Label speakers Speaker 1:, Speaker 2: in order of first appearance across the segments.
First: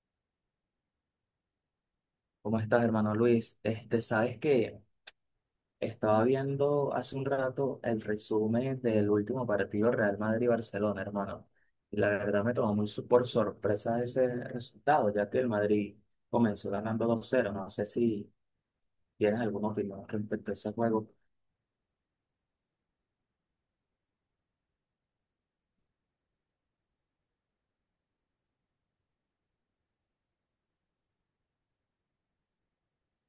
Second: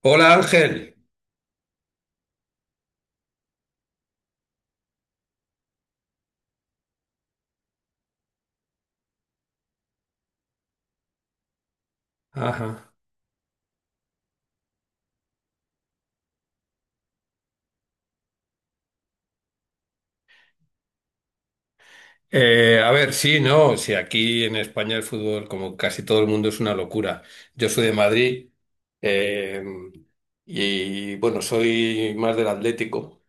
Speaker 1: Hola Ángel.
Speaker 2: ¿Cómo estás, hermano Luis? Sabes que estaba viendo hace un rato el resumen del último partido Real Madrid-Barcelona, hermano. Y la verdad me tomó
Speaker 1: Ajá.
Speaker 2: por sorpresa ese resultado, ya que el Madrid comenzó ganando 2-0. No sé si tienes alguna opinión respecto a ese juego.
Speaker 1: Sí, no, si aquí en España el fútbol, como casi todo el mundo, es una locura. Yo soy de Madrid eh, y bueno, soy más del Atlético,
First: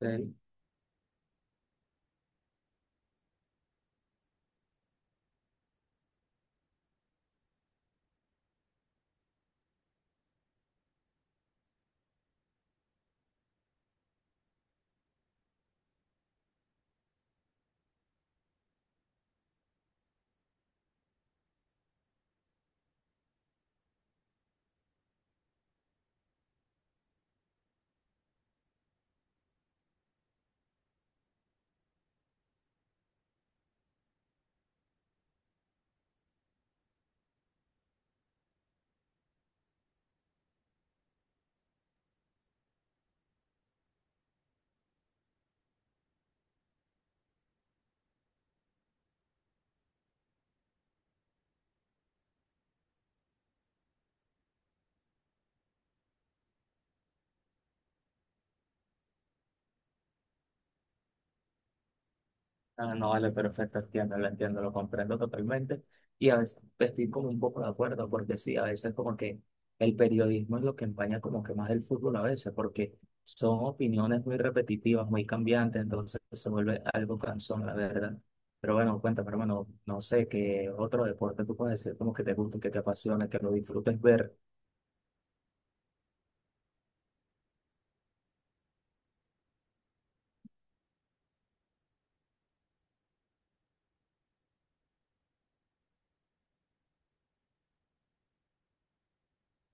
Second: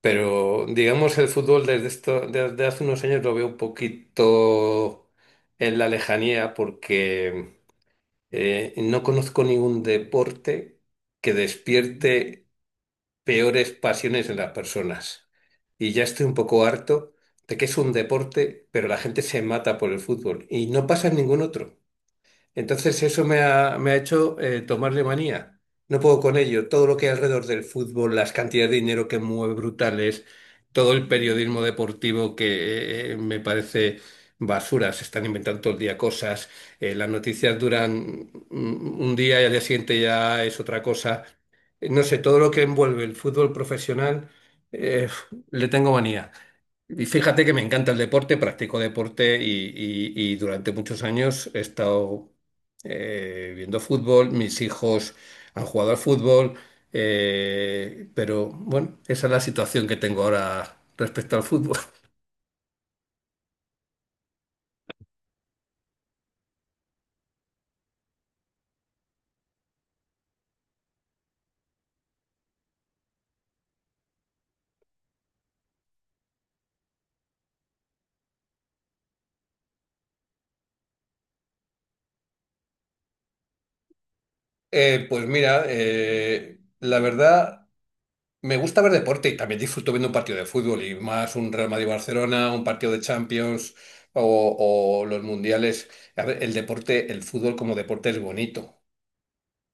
Speaker 2: Ok.
Speaker 1: pero digamos el fútbol desde hace unos años lo veo un poquito en la lejanía porque no conozco ningún deporte que despierte peores pasiones en las personas. Y ya estoy un poco harto de que es un deporte, pero la gente se mata por el fútbol y no pasa en ningún otro. Entonces me ha hecho tomarle manía. No puedo con ello. Todo lo que hay alrededor del fútbol, las cantidades de dinero que mueve brutales, todo el periodismo deportivo que me parece basura. Se están inventando todo el día cosas. Las noticias duran un día y al día siguiente ya es otra cosa. No sé, todo lo que envuelve el fútbol profesional, eh, le tengo manía. Y fíjate que me encanta el deporte, practico deporte y durante muchos años he estado viendo fútbol, mis hijos han jugado al fútbol, pero bueno, esa es la situación que tengo ahora respecto al fútbol.
Speaker 2: Ah, no, vale, perfecto, entiendo, lo comprendo totalmente. Y a veces estoy como un poco de acuerdo, porque sí, a veces como que el periodismo es lo que empaña como que más el fútbol a veces, porque son opiniones muy repetitivas, muy cambiantes, entonces se vuelve algo cansón, la verdad. Pero bueno, cuéntame, hermano, no sé qué otro deporte tú puedes decir como que te guste, que te apasione, que lo disfrutes ver.
Speaker 1: Pues mira, la verdad, me gusta ver deporte y también disfruto viendo un partido de fútbol y más un Real Madrid-Barcelona, un partido de Champions o los mundiales. A ver, el deporte, el fútbol como deporte es bonito.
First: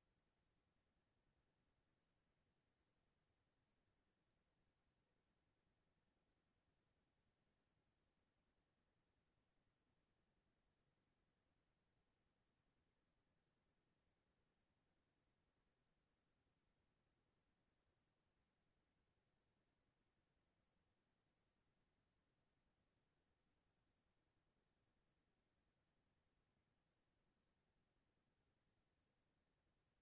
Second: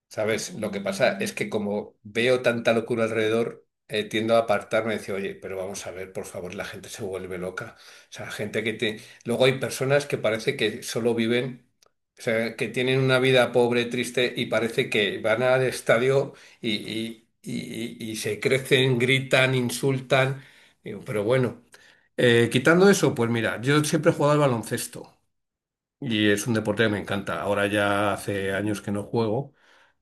Speaker 1: ¿Sabes? Lo que pasa es que como veo tanta locura alrededor, tiendo a apartarme y decir, oye, pero vamos a ver, por favor, la gente se vuelve loca. O sea, gente que te... Luego hay personas que parece que solo viven, o sea, que tienen una vida pobre, triste y parece que van al estadio y se crecen, gritan, insultan. Digo, pero bueno, quitando eso, pues mira, yo siempre he jugado al baloncesto. Y es un deporte que me encanta. Ahora ya hace años que no juego,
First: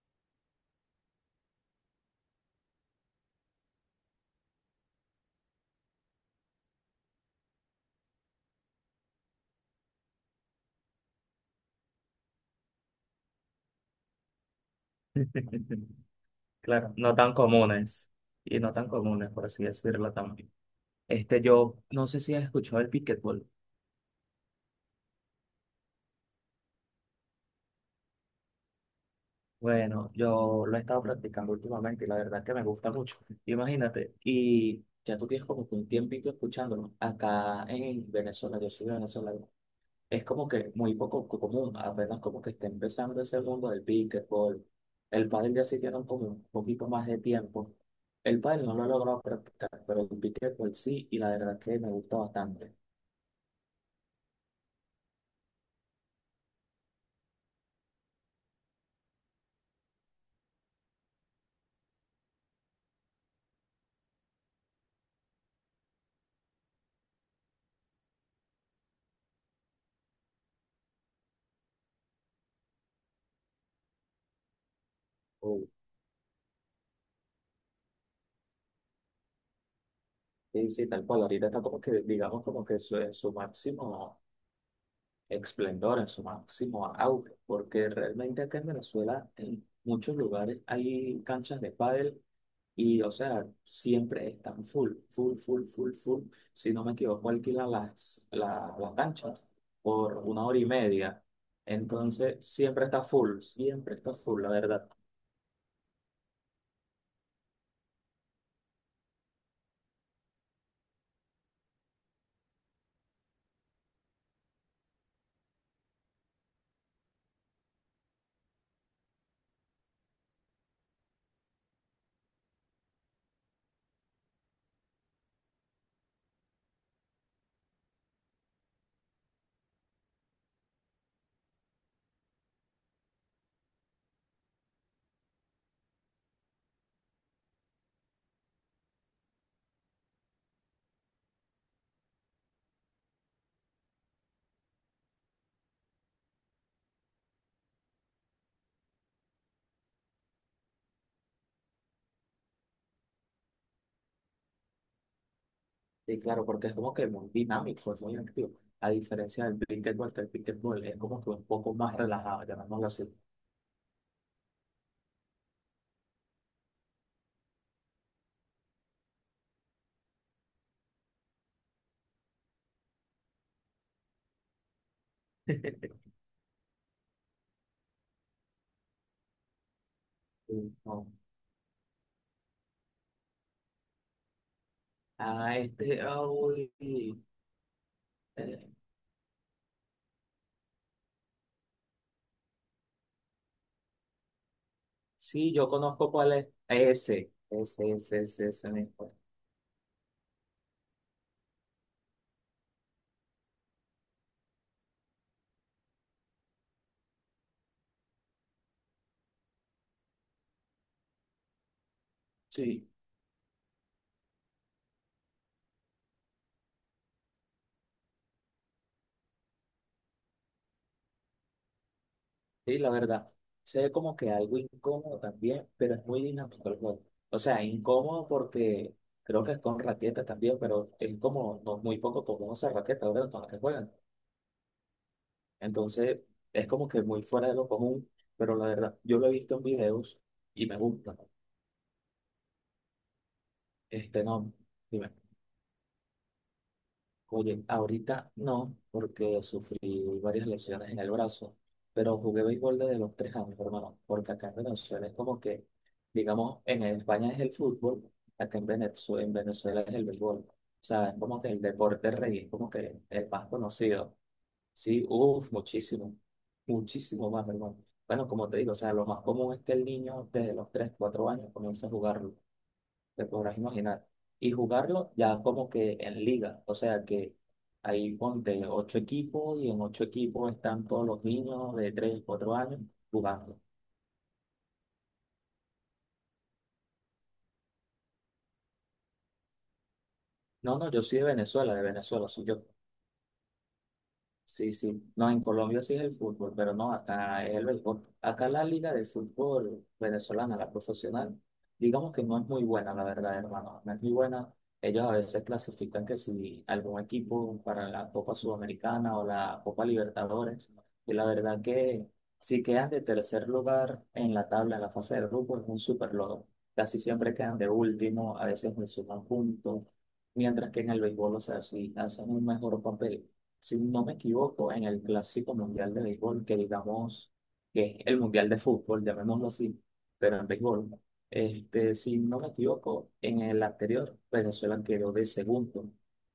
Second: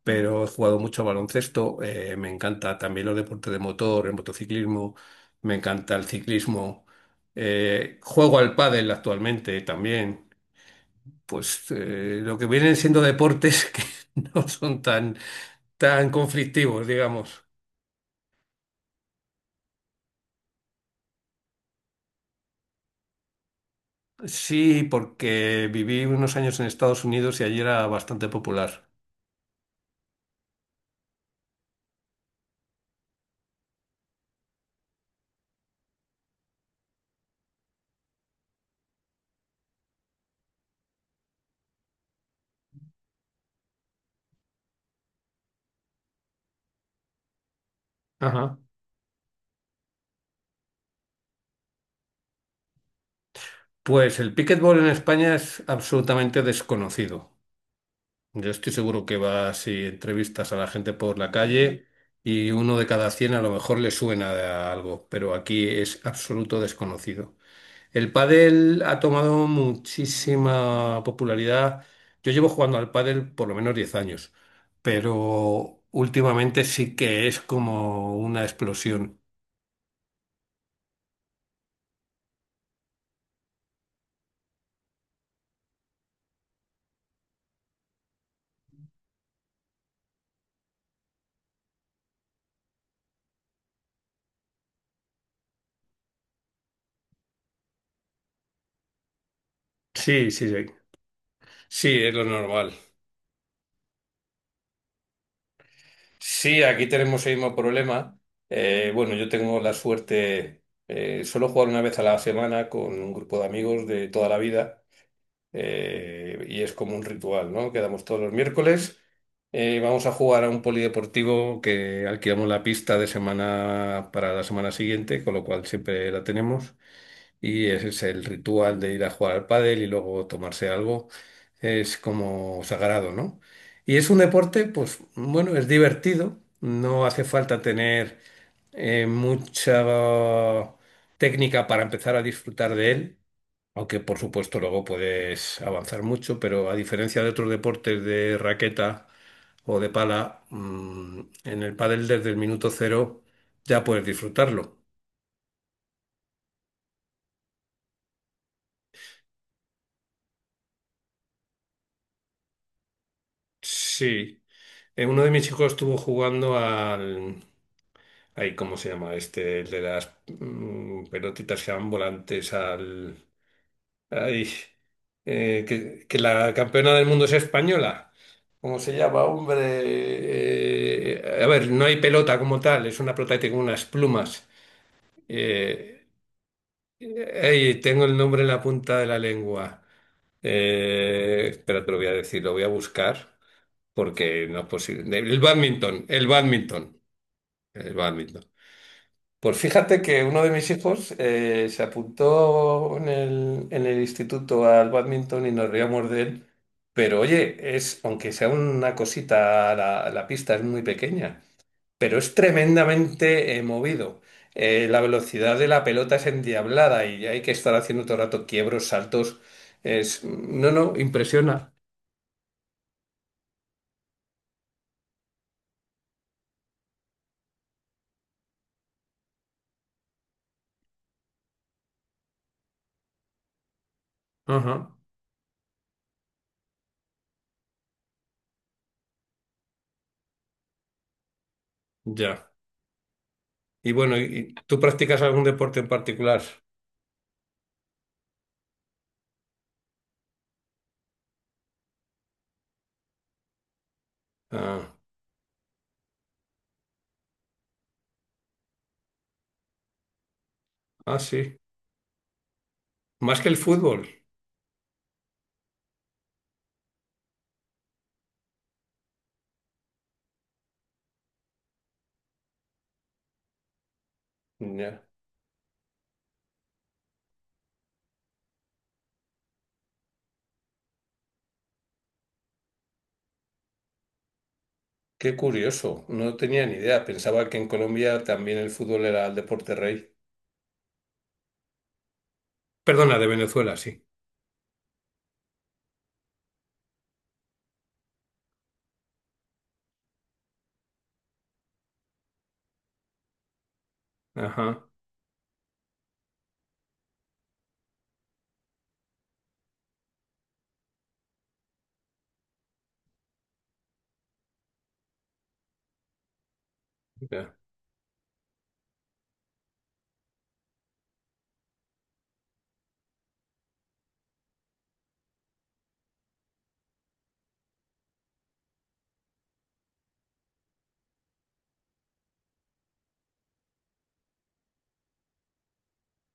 Speaker 1: pero he jugado mucho a baloncesto. Me encanta también los deportes de motor, el motociclismo. Me encanta el ciclismo. Juego al pádel actualmente también. Pues lo que vienen siendo deportes que no son tan, tan conflictivos,
Speaker 2: Claro, no tan
Speaker 1: digamos.
Speaker 2: comunes, y no tan comunes, por así decirlo también. Yo no sé si has escuchado el pickleball.
Speaker 1: Sí, porque viví unos años en Estados Unidos y allí era bastante popular.
Speaker 2: Bueno, yo lo he estado practicando últimamente y la verdad es que me gusta mucho. Imagínate, y ya tú tienes como que un tiempito escuchándolo. Acá en Venezuela, yo soy venezolano, es como que muy común, apenas como que está empezando ese mundo del pickleball. El pádel ya sí tiene como un poquito más de tiempo. El
Speaker 1: Ajá.
Speaker 2: pádel no lo he logrado practicar, pero el pickleball sí, y la verdad es que me gusta bastante.
Speaker 1: Pues el pickleball en España es absolutamente desconocido. Yo estoy seguro que vas y entrevistas a la gente por la calle y uno de cada cien a lo mejor le suena de algo, pero aquí es absoluto desconocido. El pádel ha tomado muchísima popularidad. Yo llevo jugando al pádel por lo menos 10 años,
Speaker 2: Uy,
Speaker 1: pero últimamente sí que es como una explosión.
Speaker 2: sí, sí, tal cual. Ahorita está como que, digamos, como que su, en su máximo esplendor, en su máximo auge, porque realmente acá en Venezuela, en muchos lugares hay canchas de pádel y, o sea, siempre están full, full, full, full, full. Si no me equivoco, alquilan las canchas por
Speaker 1: Sí,
Speaker 2: una
Speaker 1: sí,
Speaker 2: hora y
Speaker 1: sí.
Speaker 2: media.
Speaker 1: Sí, es lo
Speaker 2: Entonces,
Speaker 1: normal.
Speaker 2: siempre está full, la verdad.
Speaker 1: Sí, aquí tenemos el mismo problema. Bueno, yo tengo la suerte, solo jugar una vez a la semana con un grupo de amigos de toda la vida y es como un ritual, ¿no? Quedamos todos los miércoles, vamos a jugar a un polideportivo que alquilamos la pista de semana para la semana siguiente, con lo cual siempre la tenemos y ese es el ritual de ir a jugar al pádel y luego tomarse algo, es como sagrado, ¿no? Y es un deporte, pues bueno, es divertido, no hace falta tener mucha técnica para empezar a disfrutar de él, aunque por supuesto luego puedes avanzar mucho, pero a diferencia de otros deportes de raqueta o de pala, en el pádel desde el minuto 0 ya puedes disfrutarlo.
Speaker 2: Y claro, porque es como que muy dinámico, es muy activo. A diferencia del pickleball, que el pickleball es como que un poco más relajado, llamémoslo así.
Speaker 1: Sí. Uno de mis hijos estuvo jugando al... Ay, ¿cómo se llama este? El de las pelotitas que van volantes al... Ay, que la campeona del mundo es española. ¿Cómo se llama, hombre?
Speaker 2: No.
Speaker 1: No hay pelota como tal, es una pelota que tiene unas plumas.
Speaker 2: Ah,
Speaker 1: Eh,
Speaker 2: ah, uy,
Speaker 1: ay, tengo el nombre en
Speaker 2: eh,
Speaker 1: la punta de la lengua. Espera, te lo voy a decir, lo voy a buscar porque no es posible. El
Speaker 2: sí, yo
Speaker 1: bádminton,
Speaker 2: conozco
Speaker 1: el
Speaker 2: cuál es.
Speaker 1: bádminton.
Speaker 2: Ese, ese,
Speaker 1: El
Speaker 2: ese,
Speaker 1: bádminton.
Speaker 2: ese, ese mismo.
Speaker 1: Pues fíjate que uno de mis hijos se apuntó en el instituto al bádminton y nos reíamos de él. Pero oye, es, aunque sea una cosita, la pista es muy pequeña, pero es
Speaker 2: Sí,
Speaker 1: tremendamente movido. La velocidad de la pelota es endiablada y hay que estar haciendo todo el rato quiebros, saltos. Es, no, no, impresiona.
Speaker 2: sí, la verdad. Sé como que algo incómodo también, pero es muy dinámico el juego. O sea, incómodo porque creo que es con raqueta también, pero es como no, muy poco común esa raqueta, ¿verdad? Con la que juegan.
Speaker 1: Ajá,
Speaker 2: Entonces, es como que muy fuera de lo común, pero la verdad, yo lo he visto en videos y me gusta.
Speaker 1: ya. Y bueno,
Speaker 2: No.
Speaker 1: y tú practicas algún deporte en particular?
Speaker 2: Jugué, ahorita no, porque sufrí varias lesiones en el brazo, pero jugué béisbol desde los 3 años, hermano, porque acá en
Speaker 1: Ah,
Speaker 2: Venezuela es como que, digamos, en España es el fútbol, acá en Venezuela es el béisbol. O sea,
Speaker 1: ah,
Speaker 2: es como que
Speaker 1: sí.
Speaker 2: el deporte rey, es como que el
Speaker 1: Más
Speaker 2: más
Speaker 1: que el fútbol.
Speaker 2: conocido. Sí, uff, muchísimo, muchísimo más, hermano. Bueno, como te digo, o sea, lo más común es que el niño desde los tres, cuatro años comience a jugarlo, te podrás imaginar. Y
Speaker 1: Ya.
Speaker 2: jugarlo ya como que en liga, o sea que ahí ponte ocho equipos y en ocho equipos están todos los niños de tres, cuatro años jugando.
Speaker 1: Qué curioso. No tenía ni idea. Pensaba que en Colombia también el fútbol era el deporte rey.
Speaker 2: No, no, yo soy de Venezuela, soy yo.
Speaker 1: Perdona, de Venezuela, sí.
Speaker 2: Sí, sí. No, en Colombia sí es el fútbol, pero no, acá es el béisbol. Acá la liga de fútbol venezolana, la profesional, digamos que no es muy buena, la verdad, hermano. No es muy buena.
Speaker 1: Ajá,
Speaker 2: Ellos a veces clasifican que si algún equipo para la Copa Sudamericana o la Copa Libertadores, y la verdad que si quedan de tercer lugar en la tabla, en la fase de grupo, es un súper logro. Casi siempre
Speaker 1: ya.
Speaker 2: quedan de último, a veces ni suman puntos, mientras que en el béisbol, o sea, sí hacen un mejor papel si no me equivoco, en el Clásico Mundial de Béisbol, que digamos que es el Mundial de Fútbol, llamémoslo así, pero en béisbol, si no me equivoco, en el anterior Venezuela quedó de segundo.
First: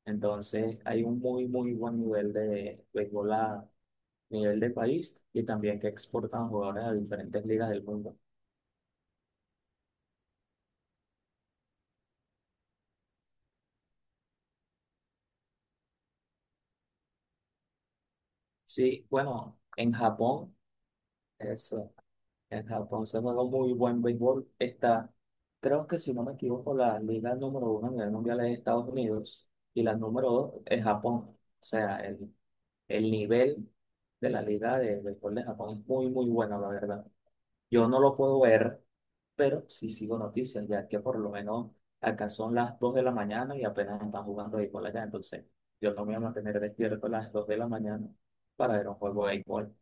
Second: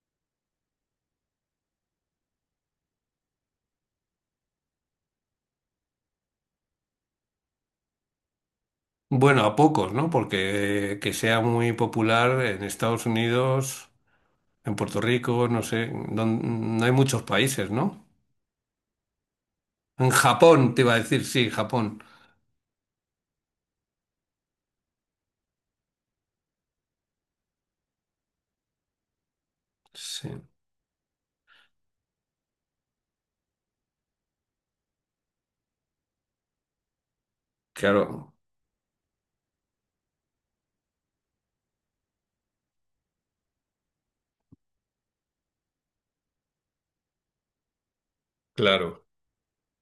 Speaker 2: Entonces hay un muy, muy buen nivel de béisbol a nivel de país y también que exportan jugadores a diferentes ligas del mundo.
Speaker 1: Bueno, a pocos, ¿no? Porque que sea muy popular en Estados Unidos, en Puerto Rico, no sé, don- no hay muchos países, ¿no?
Speaker 2: Sí, bueno, en
Speaker 1: En
Speaker 2: Japón.
Speaker 1: Japón, te iba a decir, sí, Japón.
Speaker 2: En Japón se juega muy buen béisbol. Está, creo que si no me equivoco, la liga número uno a nivel mundial es Estados Unidos y la
Speaker 1: Sí,
Speaker 2: número dos es Japón. O sea, el nivel de la liga de béisbol de Japón es muy, muy bueno, la verdad. Yo no lo
Speaker 1: claro.
Speaker 2: puedo ver, pero sí sigo noticias, ya que por lo menos acá son las 2 de la mañana y apenas están jugando béisbol allá. Entonces, yo no me voy a mantener despierto a las 2 de la mañana para ver un
Speaker 1: Claro.
Speaker 2: juego de béisbol.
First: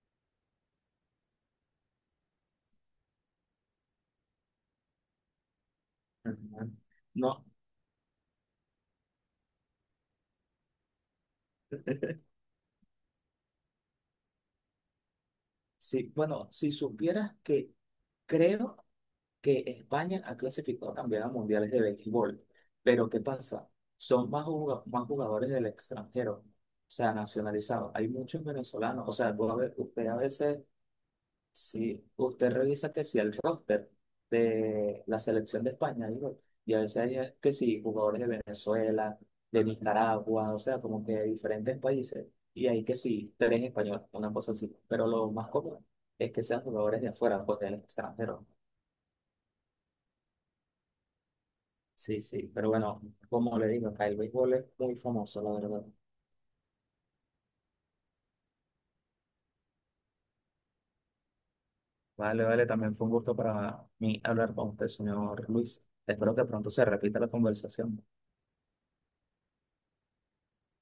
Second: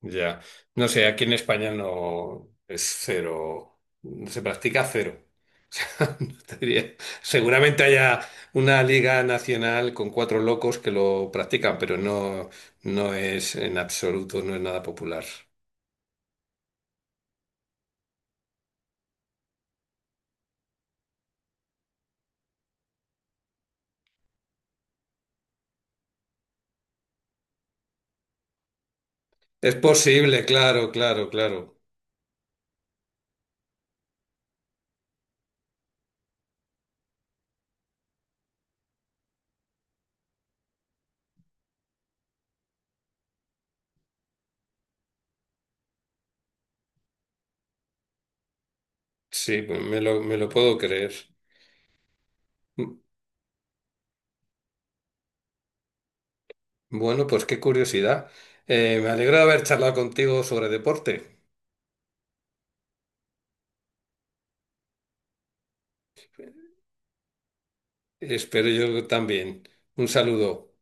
Speaker 1: Ya. No sé, aquí en España no es cero, se practica cero. O sea, no te
Speaker 2: Ujú.
Speaker 1: diría-
Speaker 2: No,
Speaker 1: Seguramente haya una liga nacional con cuatro locos que lo practican, pero no, no es en absoluto, no es nada popular.
Speaker 2: sí, bueno, si supieras que creo que España ha clasificado también a mundiales de béisbol, pero ¿qué pasa? Son más, más jugadores del extranjero, o sea, nacionalizados. Hay muchos venezolanos, o sea,
Speaker 1: Es
Speaker 2: usted a
Speaker 1: posible,
Speaker 2: veces
Speaker 1: claro, claro, claro.
Speaker 2: sí, usted revisa que si el roster de la selección de España, digo, y a veces hay que sí, jugadores de Venezuela, de Nicaragua, o sea, como que de diferentes países, y hay que sí, tres españoles, una cosa así, pero lo más común es que sean jugadores de afuera, pues del extranjero.
Speaker 1: Sí, pues me lo puedo creer.
Speaker 2: Sí, sí, pero
Speaker 1: Mm,
Speaker 2: bueno, como le digo, acá el béisbol es muy famoso, la verdad.
Speaker 1: Bueno, pues qué curiosidad. Me alegro de haber charlado contigo sobre deporte.
Speaker 2: Vale, vale, también fue un gusto para mí hablar con usted, señor Luis. Espero que pronto se repita la conversación.
Speaker 1: Espero yo también. Un saludo.